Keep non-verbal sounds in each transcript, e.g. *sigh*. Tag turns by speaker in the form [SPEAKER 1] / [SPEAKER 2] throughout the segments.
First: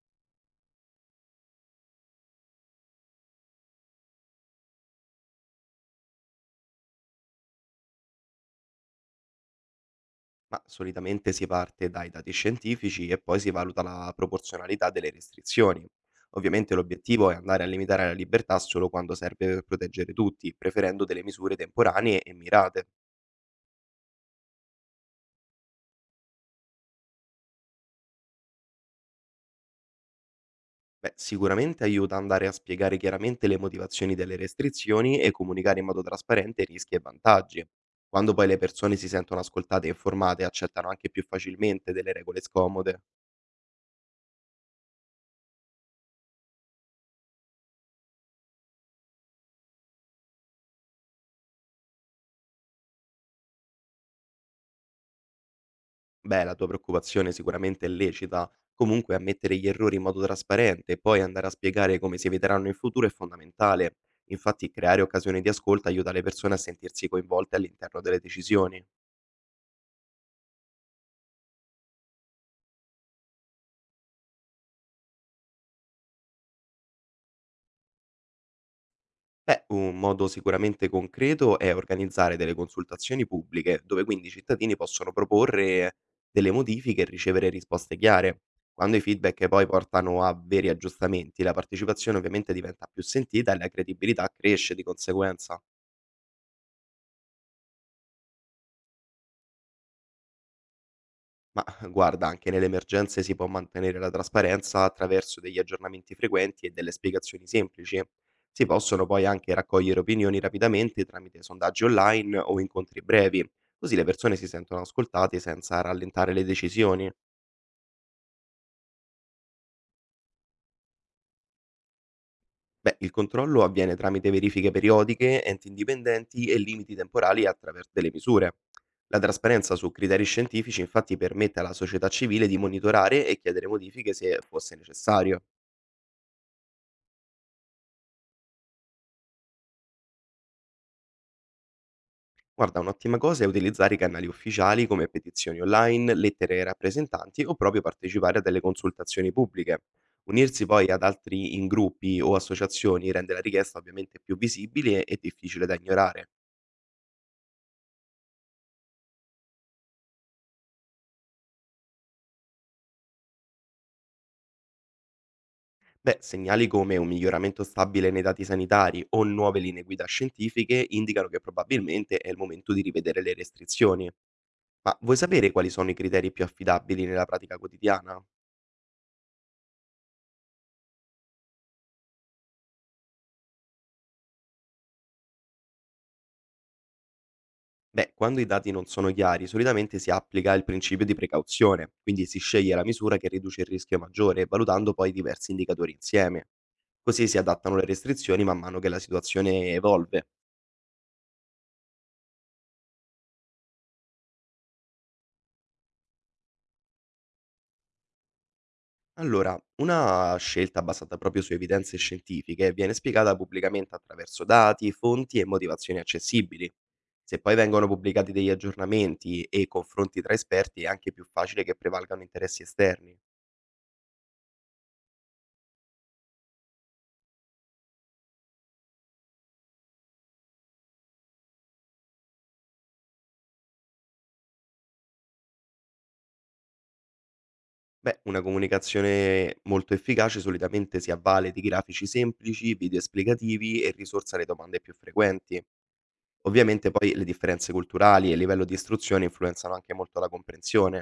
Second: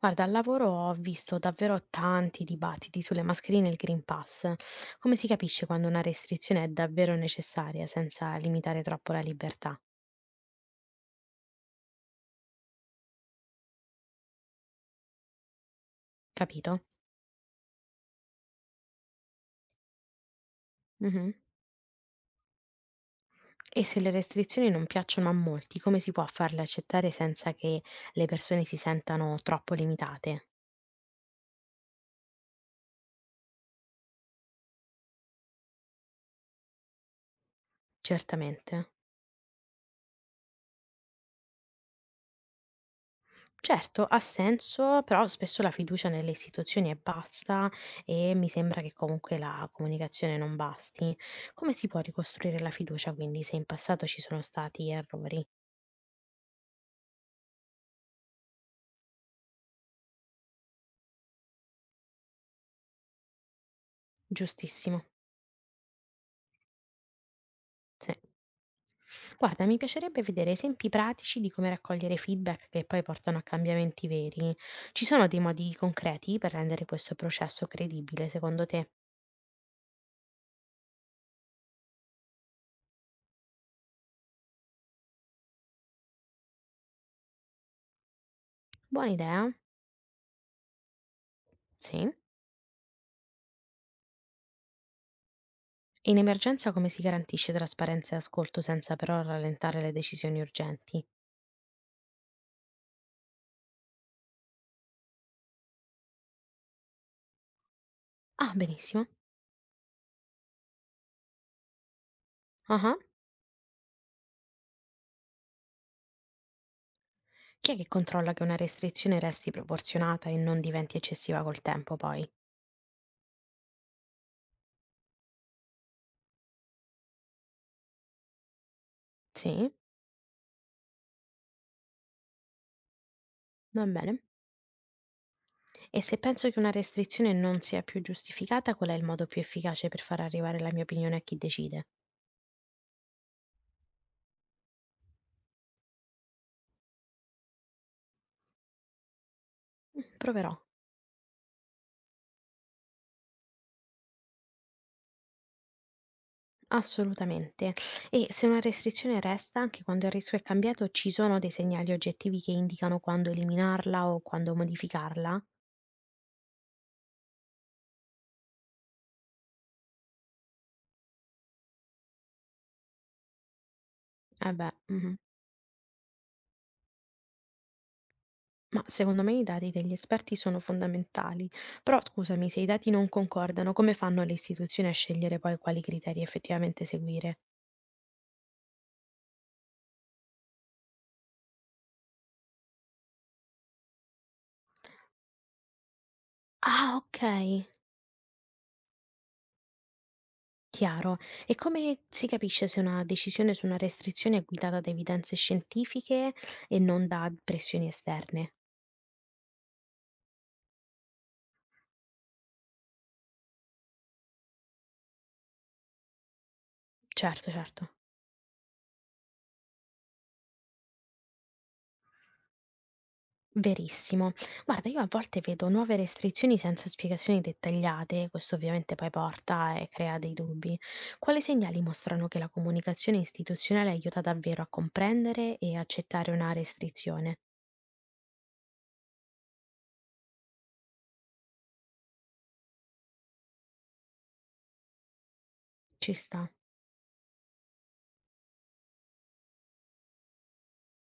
[SPEAKER 1] Guarda, al lavoro ho visto davvero tanti dibattiti sulle mascherine e il Green Pass. Come si capisce quando una restrizione è davvero necessaria senza limitare troppo la libertà?
[SPEAKER 2] Ma solitamente si parte dai dati scientifici e poi si valuta la proporzionalità delle restrizioni. Ovviamente
[SPEAKER 1] Capito?
[SPEAKER 2] l'obiettivo è andare a limitare la libertà solo quando serve per proteggere tutti, preferendo delle
[SPEAKER 1] Mhm.
[SPEAKER 2] misure temporanee e mirate.
[SPEAKER 1] E se le restrizioni non piacciono a molti, come si può farle accettare senza che le persone si sentano troppo limitate?
[SPEAKER 2] Beh, sicuramente aiuta andare a spiegare chiaramente le motivazioni delle restrizioni e comunicare in modo trasparente rischi e vantaggi. Quando poi le
[SPEAKER 1] Certamente.
[SPEAKER 2] persone si sentono ascoltate e informate, accettano anche più facilmente delle regole scomode.
[SPEAKER 1] Certo, ha senso, però spesso la fiducia nelle istituzioni è bassa e mi sembra che comunque la comunicazione non basti. Come si può ricostruire la fiducia quindi se in passato ci sono stati errori?
[SPEAKER 2] Beh, la tua preoccupazione sicuramente è lecita. Comunque, ammettere gli errori in modo trasparente e poi andare a spiegare come si eviteranno in futuro è fondamentale. Infatti, creare
[SPEAKER 1] Giustissimo.
[SPEAKER 2] occasioni di ascolto aiuta le persone a sentirsi coinvolte all'interno
[SPEAKER 1] Sì.
[SPEAKER 2] delle decisioni.
[SPEAKER 1] Guarda, mi piacerebbe vedere esempi pratici di come raccogliere feedback che poi portano a cambiamenti veri. Ci sono dei modi concreti per rendere questo processo credibile, secondo te?
[SPEAKER 2] Beh, un modo sicuramente concreto è organizzare delle consultazioni pubbliche, dove quindi i cittadini possono proporre delle modifiche e ricevere risposte chiare. Quando i
[SPEAKER 1] Buona
[SPEAKER 2] feedback
[SPEAKER 1] idea?
[SPEAKER 2] poi portano a veri aggiustamenti, la
[SPEAKER 1] Sì.
[SPEAKER 2] partecipazione ovviamente diventa più sentita e la credibilità cresce di conseguenza.
[SPEAKER 1] In emergenza come si garantisce trasparenza e ascolto senza però rallentare le decisioni urgenti?
[SPEAKER 2] Ma *laughs* guarda, anche nelle emergenze si può mantenere la trasparenza attraverso degli aggiornamenti frequenti e delle spiegazioni semplici.
[SPEAKER 1] Ah,
[SPEAKER 2] Si
[SPEAKER 1] benissimo.
[SPEAKER 2] possono poi anche raccogliere opinioni rapidamente tramite sondaggi online o
[SPEAKER 1] Ah ah.
[SPEAKER 2] incontri brevi, così le persone si sentono ascoltate senza rallentare le decisioni.
[SPEAKER 1] Chi è che controlla che una restrizione resti proporzionata e non diventi eccessiva col tempo poi?
[SPEAKER 2] Beh, il controllo avviene tramite verifiche periodiche, enti indipendenti e limiti temporali attraverso delle misure. La
[SPEAKER 1] Sì,
[SPEAKER 2] trasparenza su criteri scientifici infatti permette alla società civile di monitorare e chiedere
[SPEAKER 1] va
[SPEAKER 2] modifiche
[SPEAKER 1] bene.
[SPEAKER 2] se fosse necessario.
[SPEAKER 1] E se penso che una restrizione non sia più giustificata, qual è il modo più efficace per far arrivare la mia opinione a chi decide?
[SPEAKER 2] Guarda, un'ottima cosa è utilizzare i canali ufficiali come petizioni online, lettere ai rappresentanti o proprio partecipare a delle consultazioni pubbliche.
[SPEAKER 1] Mm, proverò.
[SPEAKER 2] Unirsi poi ad altri in gruppi o associazioni rende la richiesta ovviamente più visibile e difficile da ignorare.
[SPEAKER 1] Assolutamente. E se una restrizione resta, anche quando il rischio è cambiato, ci sono dei segnali oggettivi che indicano quando eliminarla o quando modificarla?
[SPEAKER 2] Beh, segnali come un miglioramento stabile nei dati sanitari o nuove linee guida scientifiche indicano che probabilmente è il momento di rivedere le restrizioni.
[SPEAKER 1] Eh beh,
[SPEAKER 2] Ma
[SPEAKER 1] mh-mh.
[SPEAKER 2] vuoi sapere quali sono i criteri più affidabili nella pratica quotidiana?
[SPEAKER 1] Ma secondo me i dati degli esperti sono fondamentali, però scusami, se i dati non concordano, come fanno le istituzioni a scegliere poi quali criteri effettivamente seguire?
[SPEAKER 2] Beh, quando i dati non sono chiari, solitamente si applica il principio di precauzione, quindi si sceglie la misura che riduce il rischio maggiore, valutando poi diversi indicatori insieme.
[SPEAKER 1] Ah, ok.
[SPEAKER 2] Così si adattano le restrizioni man mano che la situazione evolve.
[SPEAKER 1] Chiaro. E come si capisce se una decisione su una restrizione è guidata da evidenze scientifiche e non da pressioni esterne?
[SPEAKER 2] Allora, una scelta basata proprio su evidenze scientifiche viene spiegata pubblicamente attraverso dati, fonti e motivazioni accessibili. Se
[SPEAKER 1] Certo,
[SPEAKER 2] poi
[SPEAKER 1] certo.
[SPEAKER 2] vengono pubblicati degli aggiornamenti e confronti tra esperti è anche più facile che prevalgano interessi esterni.
[SPEAKER 1] Verissimo. Guarda, io a volte vedo nuove restrizioni senza spiegazioni dettagliate, questo ovviamente poi porta e crea dei dubbi. Quali segnali mostrano che la comunicazione istituzionale aiuta davvero a comprendere e accettare una restrizione?
[SPEAKER 2] Beh, una comunicazione molto efficace solitamente si avvale di grafici semplici, video esplicativi e risorse alle domande più frequenti.
[SPEAKER 1] Ci sta,
[SPEAKER 2] Ovviamente poi le differenze culturali e il livello di istruzione influenzano anche molto la comprensione.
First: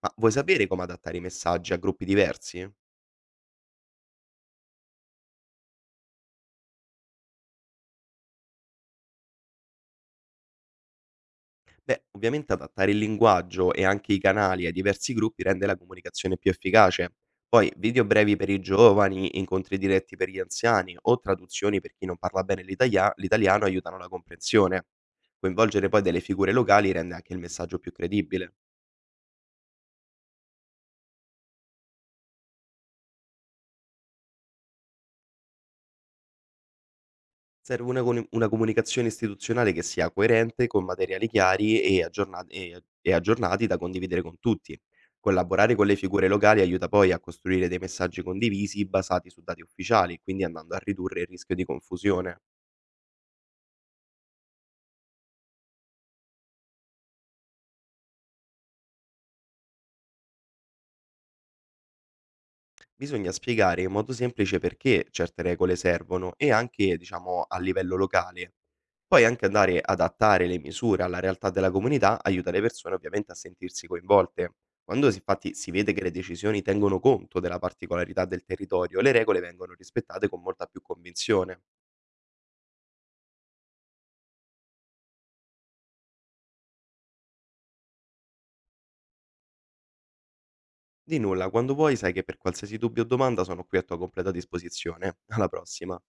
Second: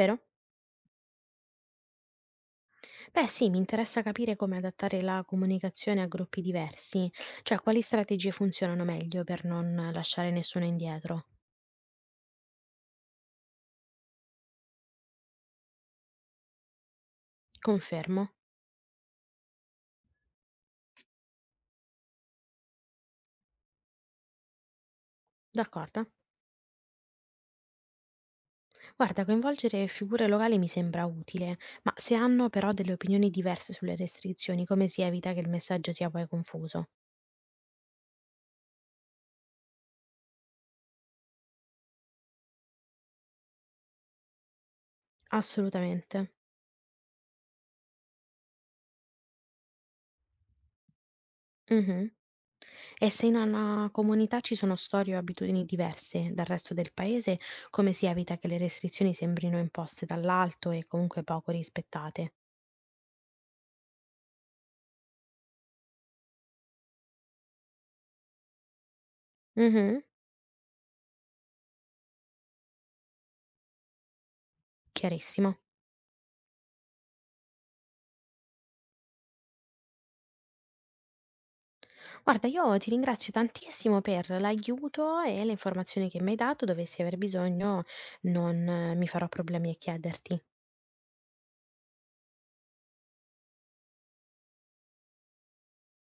[SPEAKER 2] Ma vuoi sapere come adattare i messaggi a gruppi diversi?
[SPEAKER 1] Beh, sì, mi interessa capire come adattare la comunicazione a gruppi diversi, cioè quali strategie funzionano meglio per non lasciare nessuno indietro.
[SPEAKER 2] Beh, ovviamente adattare il linguaggio e anche i canali ai diversi gruppi rende la comunicazione più efficace. Poi video
[SPEAKER 1] Confermo,
[SPEAKER 2] brevi per i giovani, incontri diretti per gli anziani o traduzioni per chi non parla bene l'italiano aiutano la comprensione. Coinvolgere poi
[SPEAKER 1] d'accordo.
[SPEAKER 2] delle figure locali rende anche il messaggio più credibile.
[SPEAKER 1] Guarda, coinvolgere figure locali mi sembra utile, ma se hanno però delle opinioni diverse sulle restrizioni, come si evita che il messaggio sia poi confuso?
[SPEAKER 2] Serve una coni una comunicazione istituzionale che sia coerente, con materiali chiari e aggiorna e aggiornati da condividere con tutti. Collaborare con le figure
[SPEAKER 1] Assolutamente.
[SPEAKER 2] locali aiuta poi a costruire dei messaggi condivisi basati su dati ufficiali, quindi andando a ridurre il rischio di
[SPEAKER 1] Mhm.
[SPEAKER 2] confusione.
[SPEAKER 1] E se in una comunità ci sono storie o abitudini diverse dal resto del paese, come si evita che le restrizioni sembrino imposte dall'alto e comunque poco rispettate?
[SPEAKER 2] Bisogna spiegare in modo semplice perché certe regole servono e anche, diciamo, a livello locale. Poi anche andare ad
[SPEAKER 1] Mhm.
[SPEAKER 2] adattare le misure alla realtà della comunità aiuta le persone ovviamente a sentirsi coinvolte. Infatti
[SPEAKER 1] Chiarissimo.
[SPEAKER 2] si vede che le decisioni tengono conto della particolarità del territorio, le regole vengono rispettate con molta più convinzione.
[SPEAKER 1] Guarda, io ti ringrazio tantissimo per l'aiuto e le informazioni che mi hai dato. Dovessi aver bisogno, non mi farò problemi a chiederti.
[SPEAKER 2] Di nulla, quando vuoi sai che per qualsiasi dubbio o domanda sono qui a tua completa disposizione. Alla prossima.